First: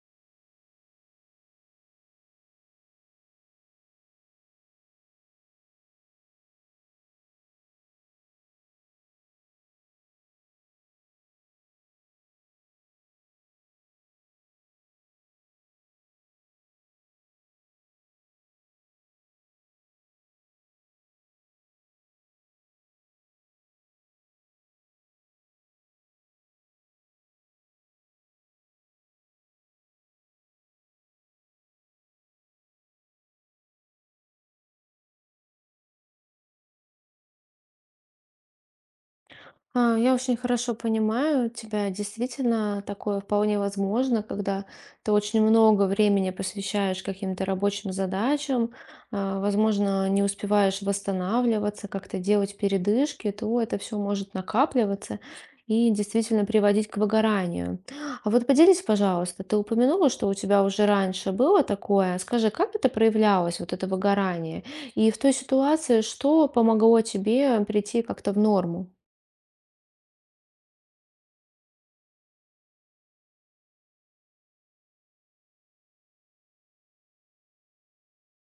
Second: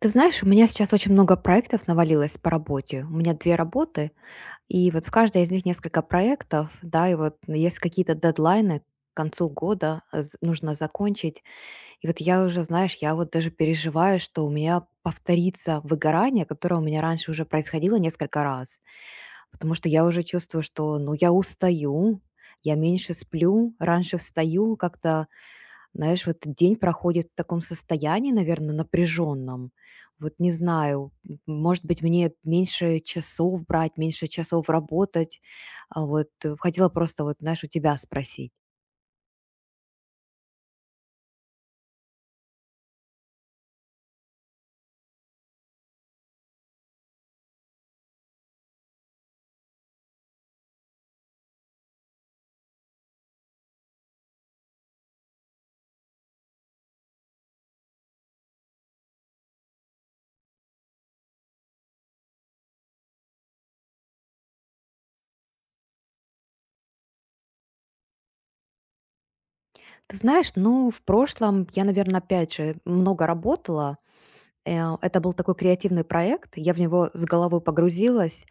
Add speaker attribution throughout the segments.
Speaker 1: Ты знаешь, у меня сейчас очень много проектов навалилось по работе. У меня 2 работы, и вот в каждой из них несколько проектов, да, и вот есть какие-то дедлайны к концу года, нужно закончить. И вот я уже, знаешь, я вот даже переживаю, что у меня повторится выгорание, которое у меня раньше уже происходило несколько раз. Потому что я уже чувствую, что, ну, я устаю, я меньше сплю, раньше встаю, как-то знаешь, вот день проходит в таком состоянии, наверное, напряженном. Вот не знаю, может быть, мне меньше часов брать, меньше часов работать. Хотела просто вот, знаешь, у тебя спросить.
Speaker 2: А, я очень хорошо понимаю тебя. Действительно, такое вполне возможно, когда ты очень много времени посвящаешь каким-то рабочим задачам, а, возможно, не успеваешь восстанавливаться, как-то делать передышки, то это все может накапливаться и действительно приводить к выгоранию. А вот поделись, пожалуйста, ты упомянула, что у тебя уже раньше было такое. Скажи, как это проявлялось, вот это выгорание? И в той ситуации, что помогло тебе прийти как-то в норму?
Speaker 1: Ты знаешь, ну, в прошлом я, наверное, опять же, много работала. Это был такой креативный проект, я в него с головой погрузилась.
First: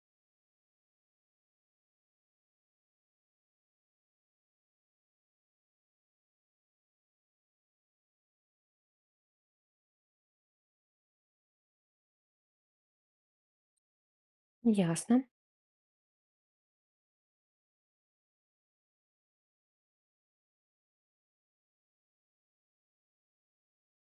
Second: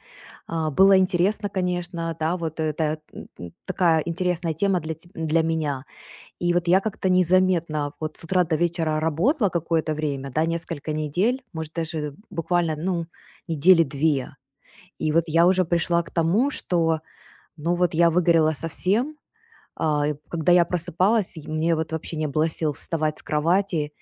Speaker 1: Было интересно, конечно, да, вот это такая интересная тема для меня. И вот я как-то незаметно вот с утра до вечера работала какое-то время, да, несколько недель, может, даже буквально, ну, недели две. И вот
Speaker 2: Ясно.
Speaker 1: я уже пришла к тому, что, ну, вот я выгорела совсем, и когда я просыпалась, и мне вот вообще не было сил вставать с кровати,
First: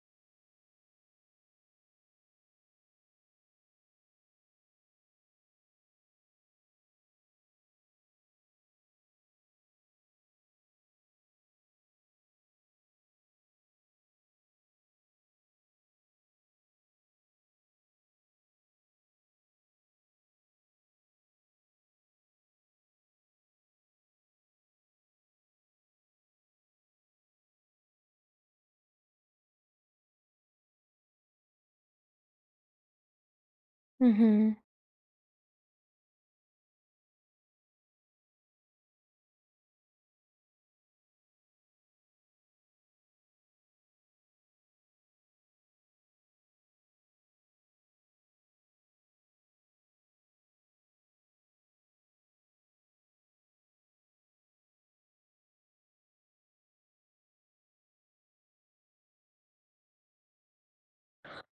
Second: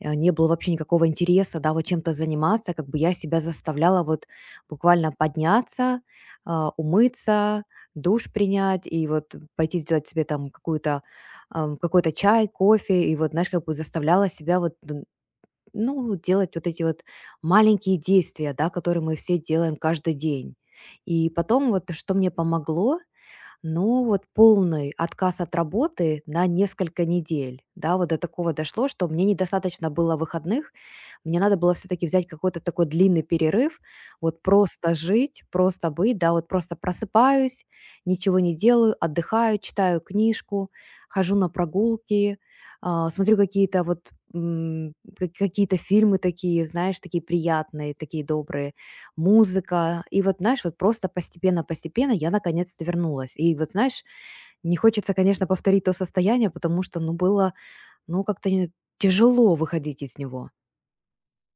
Speaker 1: не было вообще никакого интереса, да, вот чем-то заниматься, как бы я себя заставляла вот буквально подняться, умыться, душ принять и вот пойти сделать себе там какой-то чай, кофе, и вот, знаешь, как бы заставляла себя, ну, делать вот эти вот маленькие действия, да, которые мы все делаем каждый день. И потом вот что мне помогло, ну, вот полный отказ от работы на несколько недель. Да, вот до такого дошло, что мне недостаточно было выходных, мне надо было все-таки взять какой-то такой длинный перерыв, вот
Speaker 2: Мгм.
Speaker 1: просто жить, просто быть, да, вот просто просыпаюсь, ничего не делаю, отдыхаю, читаю книжку, хожу на прогулки, смотрю какие-то вот м, ка- какие-то фильмы такие, знаешь, такие приятные, такие добрые музыка. И вот, знаешь, вот просто постепенно-постепенно я наконец-то вернулась. И вот, знаешь, не хочется, конечно, повторить то состояние, потому что, ну, было, ну, как-то не- тяжело выходить из него.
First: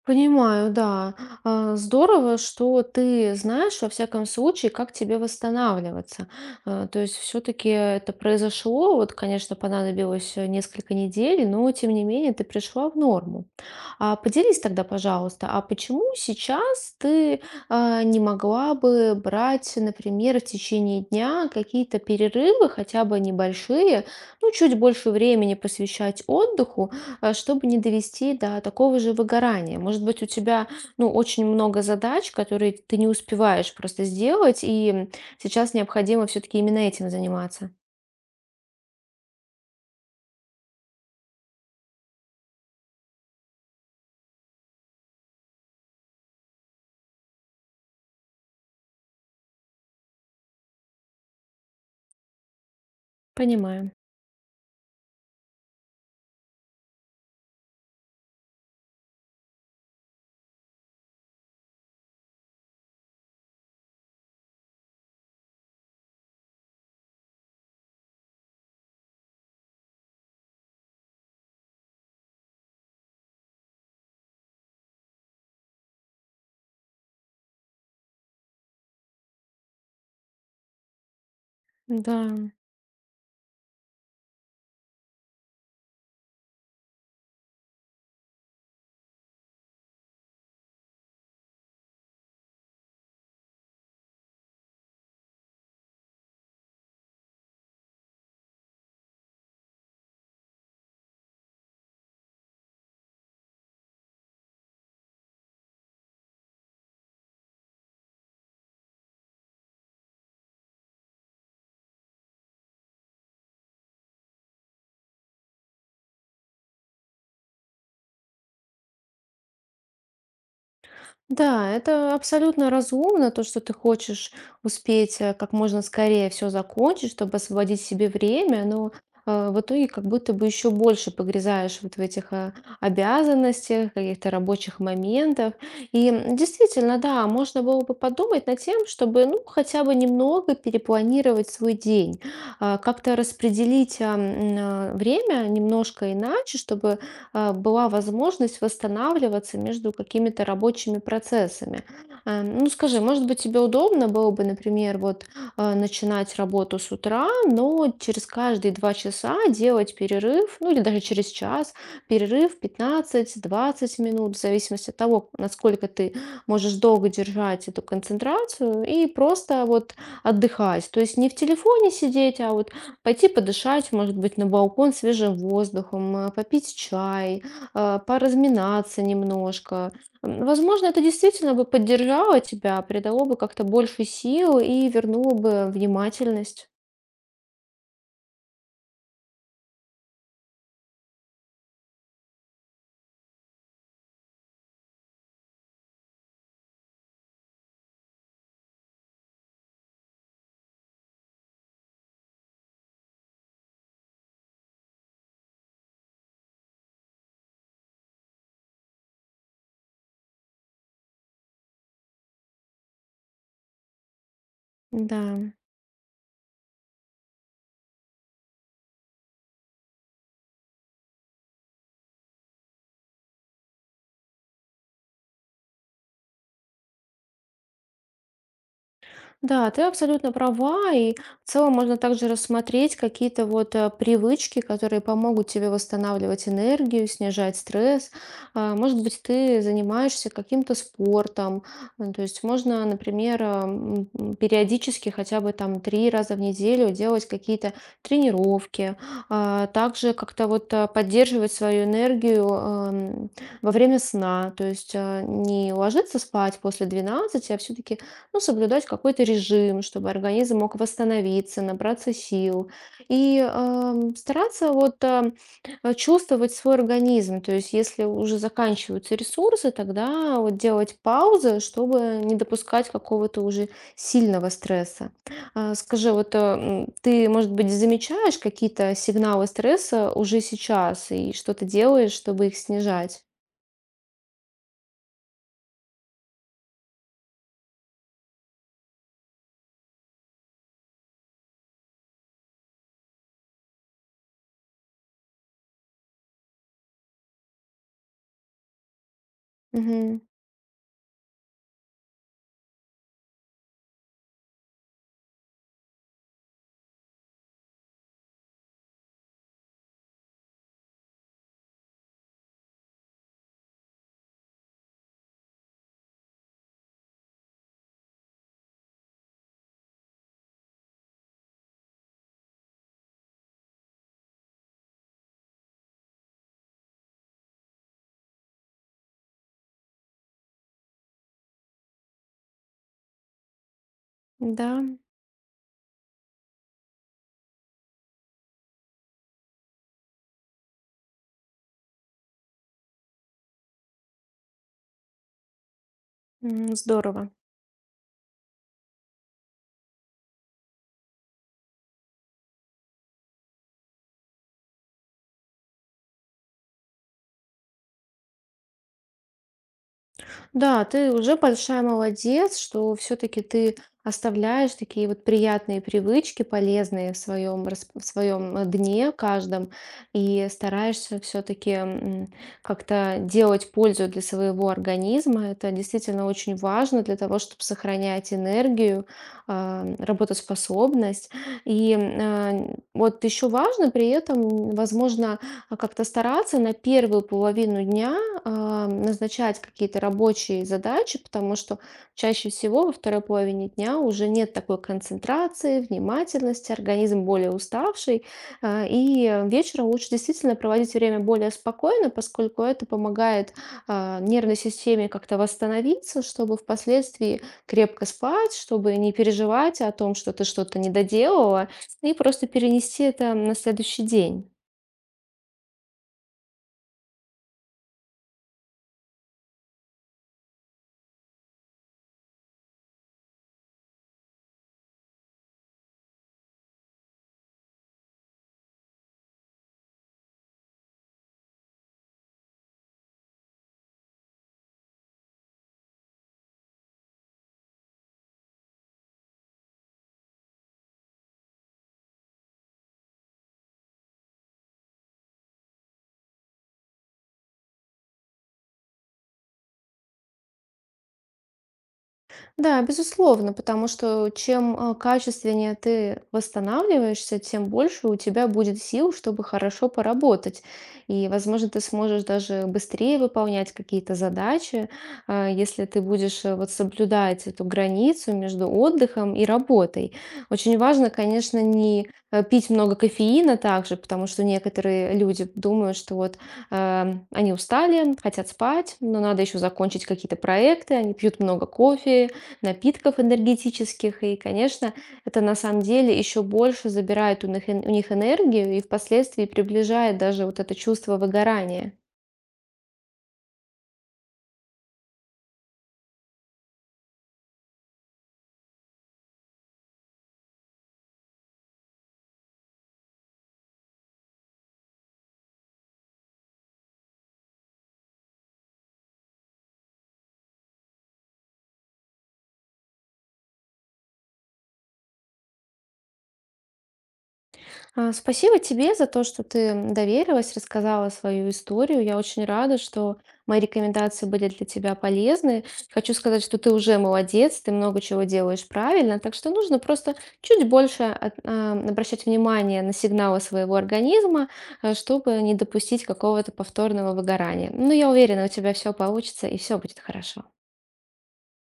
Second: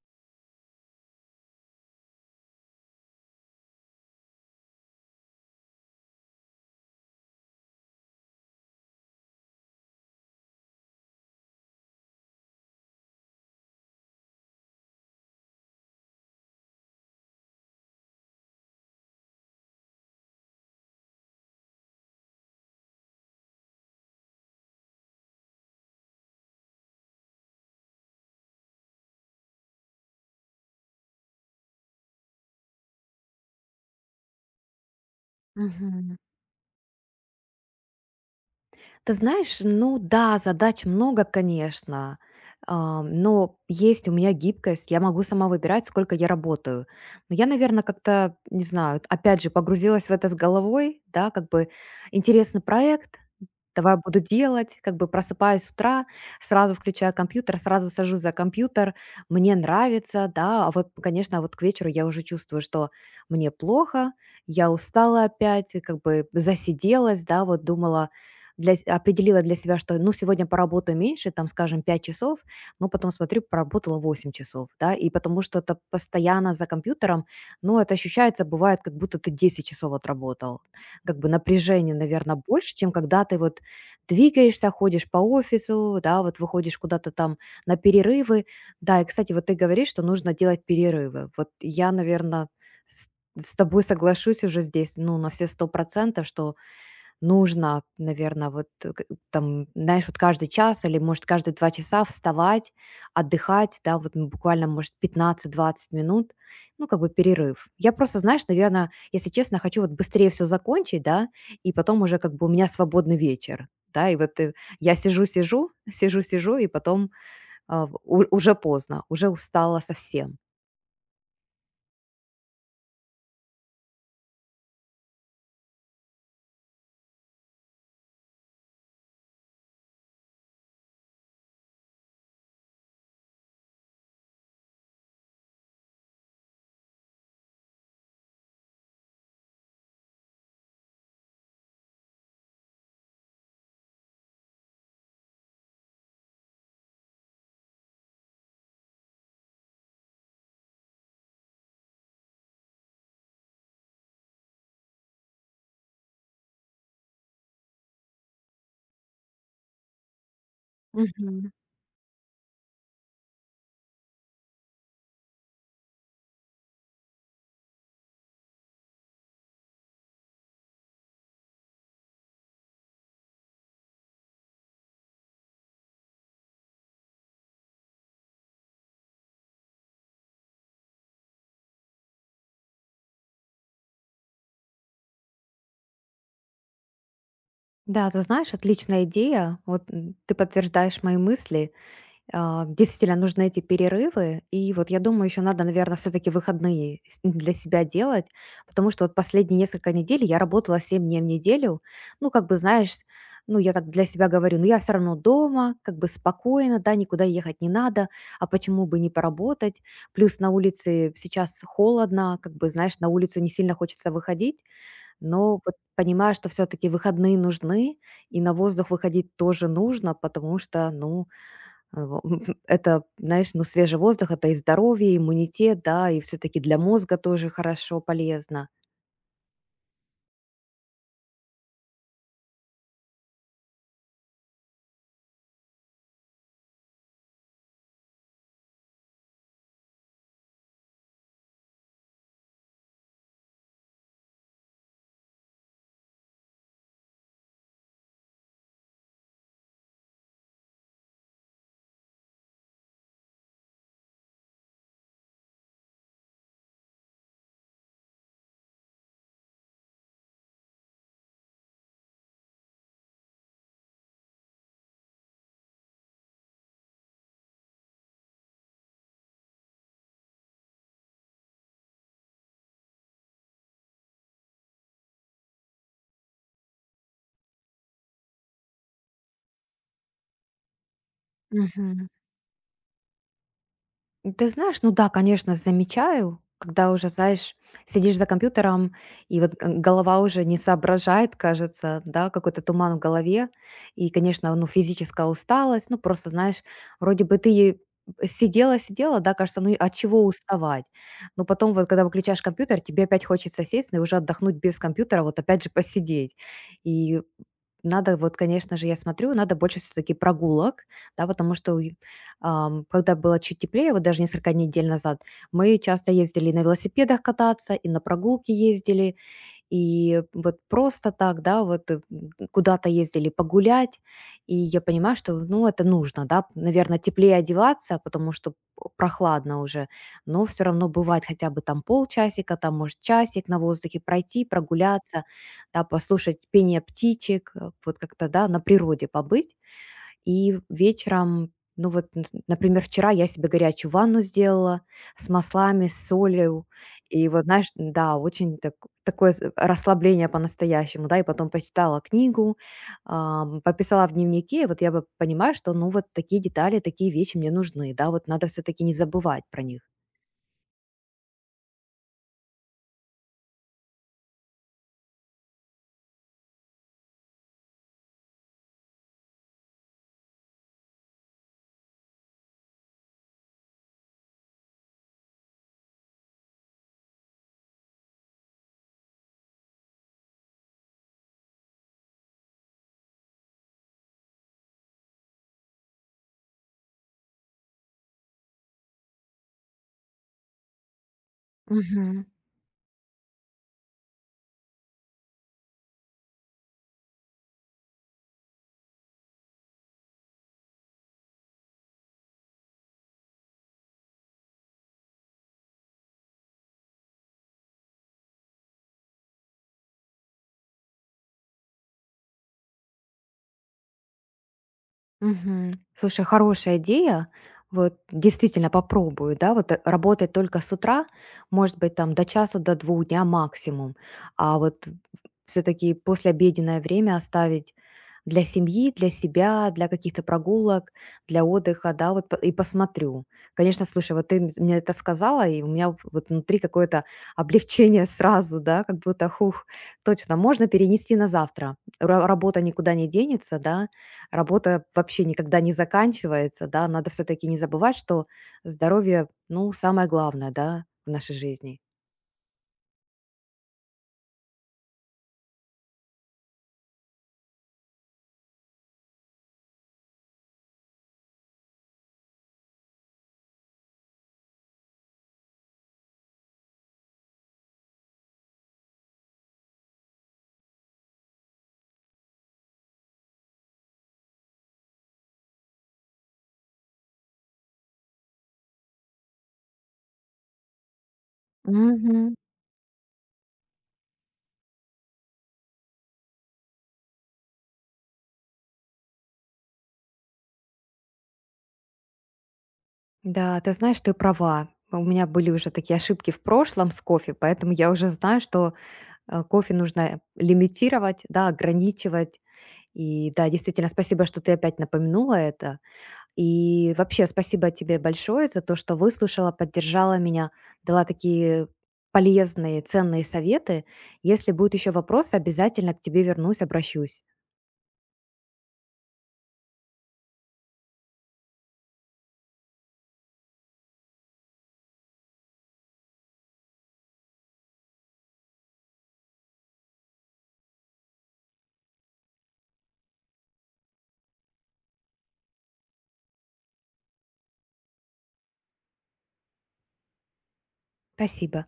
Speaker 2: Понимаю, да. Здорово, что ты знаешь, во всяком случае, как тебе восстанавливаться. То есть все-таки это произошло, вот, конечно, понадобилось несколько недель, но тем не менее ты пришла в норму. А поделись тогда, пожалуйста, а почему сейчас ты не могла бы брать, например, в течение дня какие-то перерывы, хотя бы небольшие, ну, чуть больше времени посвящать отдыху, чтобы не довести до такого же выгорания? Может быть, у тебя, ну, очень много задач, которые ты не успеваешь просто сделать, и сейчас
Speaker 1: Мгм.
Speaker 2: необходимо все-таки именно этим заниматься.
Speaker 1: Ты знаешь, ну да, задач много, конечно, но есть у меня гибкость, я могу сама выбирать, сколько я работаю. Но я, наверное, как-то, не знаю, опять же, погрузилась в это с головой, да, как бы интересный проект,
Speaker 2: Понимаю.
Speaker 1: давай буду делать, как бы просыпаюсь с утра, сразу включаю компьютер, сразу сажусь за компьютер, мне нравится, да, а вот, конечно, вот к вечеру я уже чувствую, что мне плохо, я устала опять, и как бы засиделась, да, вот думала, для с определила для себя, что, ну, сегодня поработаю меньше, там, скажем, 5 часов, но потом смотрю, поработала 8 часов, да, и потому что это постоянно за компьютером, ну, это ощущается, бывает, как будто ты 10 часов отработал. Как бы напряжение, наверное,
Speaker 2: Да.
Speaker 1: больше, чем когда ты вот двигаешься, ходишь по офису, да, вот выходишь куда-то там на перерывы. Да, и, кстати, вот ты говоришь, что нужно делать перерывы. Вот я, наверное, с с тобой соглашусь уже здесь, ну, на все сто процентов, что нужно, наверное, вот, э, к там, знаешь, вот каждый час или, может, каждые 2 часа вставать, отдыхать, да, вот, ну, буквально, может, 15-20 минут, ну, как бы перерыв. Я просто, знаешь, наверное, если честно, хочу вот быстрее все закончить, да, и потом уже как бы у меня свободный вечер, да, и вот, я сижу-сижу, сижу-сижу, и потом, а, в у уже поздно, уже устала совсем.
Speaker 2: Да, это абсолютно разумно, то, что ты хочешь успеть как можно скорее все закончить, чтобы освободить себе время, но в итоге как будто бы еще больше погрязаешь вот в этих обязанностях, каких-то рабочих моментах. И действительно, да, можно было бы подумать над тем, чтобы, ну, хотя бы немного перепланировать свой день, как-то распределить время немножко иначе, чтобы была возможность восстанавливаться между какими-то рабочими процессами. Ну, скажи, может быть, тебе удобно было бы, например, вот начинать работу с утра, но через каждые два часа делать перерыв, ну или даже через
Speaker 1: Мгм.
Speaker 2: час, перерыв 15-20 минут, в зависимости от того, насколько ты можешь долго держать эту концентрацию и просто вот отдыхать. То есть не в телефоне сидеть, а вот пойти подышать, может быть, на балкон свежим воздухом, попить чай, поразминаться немножко. Возможно, это действительно бы поддержало тебя, придало бы как-то больше сил и вернуло бы внимательность.
Speaker 1: Да, ты знаешь, отличная идея. Вот, ты подтверждаешь мои мысли. Действительно, нужны эти перерывы. И вот я думаю, еще надо, наверное, все-таки выходные для себя делать, потому что вот последние несколько недель я работала 7 дней в неделю. Ну, как бы, знаешь, ну, я так для себя говорю, ну, я все равно дома, как бы спокойно, да, никуда ехать не надо, а почему бы не поработать? Плюс на улице сейчас холодно, как бы, знаешь, на улицу не сильно хочется выходить,
Speaker 2: Да.
Speaker 1: но вот понимаю, что все-таки выходные нужны, и на воздух выходить тоже нужно, потому что, ну, а, во это, знаешь, ну, свежий воздух- это и здоровье, и иммунитет, да, и все таки для мозга тоже хорошо, полезно.
Speaker 2: Да, ты абсолютно права, и в целом можно также рассмотреть какие-то вот привычки, которые помогут тебе восстанавливать энергию, снижать стресс. Может быть, ты занимаешься каким-то спортом. То есть можно, например, периодически хотя бы там три раза в неделю делать какие-то тренировки. Также как-то вот поддерживать свою энергию во время сна, то есть не ложиться спать после двенадцати, а все-таки, ну, соблюдать какой-то режим, чтобы организм мог восстановиться, набраться сил, и стараться вот чувствовать свой организм. То есть, если уже заканчиваются ресурсы, тогда вот делать паузы, чтобы не допускать какого-то уже сильного стресса. Скажи, вот ты, может быть, замечаешь какие-то сигналы стресса уже сейчас и что ты
Speaker 1: Мгм.
Speaker 2: делаешь, чтобы их снижать?
Speaker 1: Ты знаешь, ну да, конечно, замечаю, когда уже, знаешь, сидишь за компьютером, и вот голова уже не соображает, кажется, да, какой-то туман в голове, и, конечно, ну, физическая усталость, ну, просто, знаешь, вроде бы ты и сидела, сидела, да, кажется, ну, и от
Speaker 2: Мгм.
Speaker 1: чего уставать? Но потом вот, когда выключаешь компьютер, тебе опять хочется сесть, ну, и уже отдохнуть без компьютера, вот опять же посидеть. И надо вот, конечно же, я смотрю, надо больше все таки прогулок, да, потому что, когда было чуть теплее, вот даже несколько недель назад, мы часто ездили и на велосипедах кататься, и на прогулки ездили, и вот просто так, да, вот куда-то ездили погулять, и я понимаю, что, ну, это нужно, да, наверное, теплее одеваться, потому что прохладно уже, но все равно бывает хотя бы там полчасика, там, может, часик на воздухе пройти,
Speaker 2: Да.
Speaker 1: прогуляться, да, послушать пение птичек, вот как-то, да, на природе побыть, и вечером, например, вчера я себе горячую ванну сделала с маслами, с солью. И
Speaker 2: Здорово.
Speaker 1: вот, знаешь, да, очень такое расслабление по-настоящему, да, и потом почитала книгу, пописала в дневнике, и вот я бы понимаю, что, ну, вот такие детали, такие вещи мне нужны, да, вот надо все-таки не забывать про них.
Speaker 2: Да, ты уже большая молодец, что все-таки ты оставляешь такие вот приятные привычки, полезные в своем дне каждом, и стараешься все-таки как-то делать пользу для своего организма. Это действительно очень важно для того, чтобы сохранять энергию, работоспособность. И вот еще важно при этом, возможно, как-то стараться на первую половину дня назначать какие-то рабочие задачи, потому что
Speaker 1: Мгм.
Speaker 2: чаще всего во второй половине дня уже нет такой концентрации, внимательности, организм более уставший, и вечером лучше действительно проводить время более спокойно, поскольку это помогает нервной системе как-то восстановиться, чтобы впоследствии крепко спать, чтобы не переживать о том, что ты что-то не доделала, и просто перенести это на следующий день.
Speaker 1: Мгм. Слушай, хорошая идея. Вот действительно попробую, да, работать только с утра, может быть, там до часу, до двух дня максимум. А вот все-таки послеобеденное время оставить для семьи, для себя, для каких-то прогулок, для отдыха, да, вот и посмотрю. Конечно, слушай, вот ты мне это сказала, и у меня вот внутри какое-то облегчение сразу, да, как будто, хух, точно, можно перенести на завтра. Работа никуда не денется, да, работа вообще никогда не заканчивается, да, надо все таки не забывать, что здоровье, ну, самое главное, да, в нашей жизни.
Speaker 2: Да, безусловно, потому что чем качественнее ты восстанавливаешься, тем больше у тебя будет сил, чтобы хорошо поработать. И, возможно, ты сможешь даже быстрее выполнять какие-то задачи, если ты будешь вот соблюдать эту границу между отдыхом и работой. Очень важно, конечно, не пить много кофеина также, потому что некоторые люди думают, что вот они устали, хотят спать, но надо еще закончить какие-то проекты, они пьют много кофе,
Speaker 1: Мгм.
Speaker 2: напитков энергетических. И, конечно, это на самом деле еще больше забирает у них, у них энергию и впоследствии приближает даже вот это чувство выгорания.
Speaker 1: Да, ты знаешь, ты права. У меня были уже такие ошибки в прошлом с кофе, поэтому я уже знаю, что, кофе нужно лимитировать, да, ограничивать. И да, действительно, спасибо, что ты опять напомянула это. И вообще спасибо тебе большое за то, что выслушала, поддержала меня, дала такие полезные, ценные советы. Если будут еще вопросы, обязательно к тебе вернусь, обращусь.
Speaker 2: Спасибо тебе за то, что ты доверилась, рассказала свою историю. Я очень рада, что мои рекомендации были для тебя полезны. Хочу сказать, что ты уже молодец, ты много чего делаешь правильно, так что нужно просто чуть больше обращать внимание на сигналы своего организма, чтобы не допустить какого-то повторного выгорания. Но я уверена, у тебя все получится и все будет хорошо.
Speaker 1: Спасибо.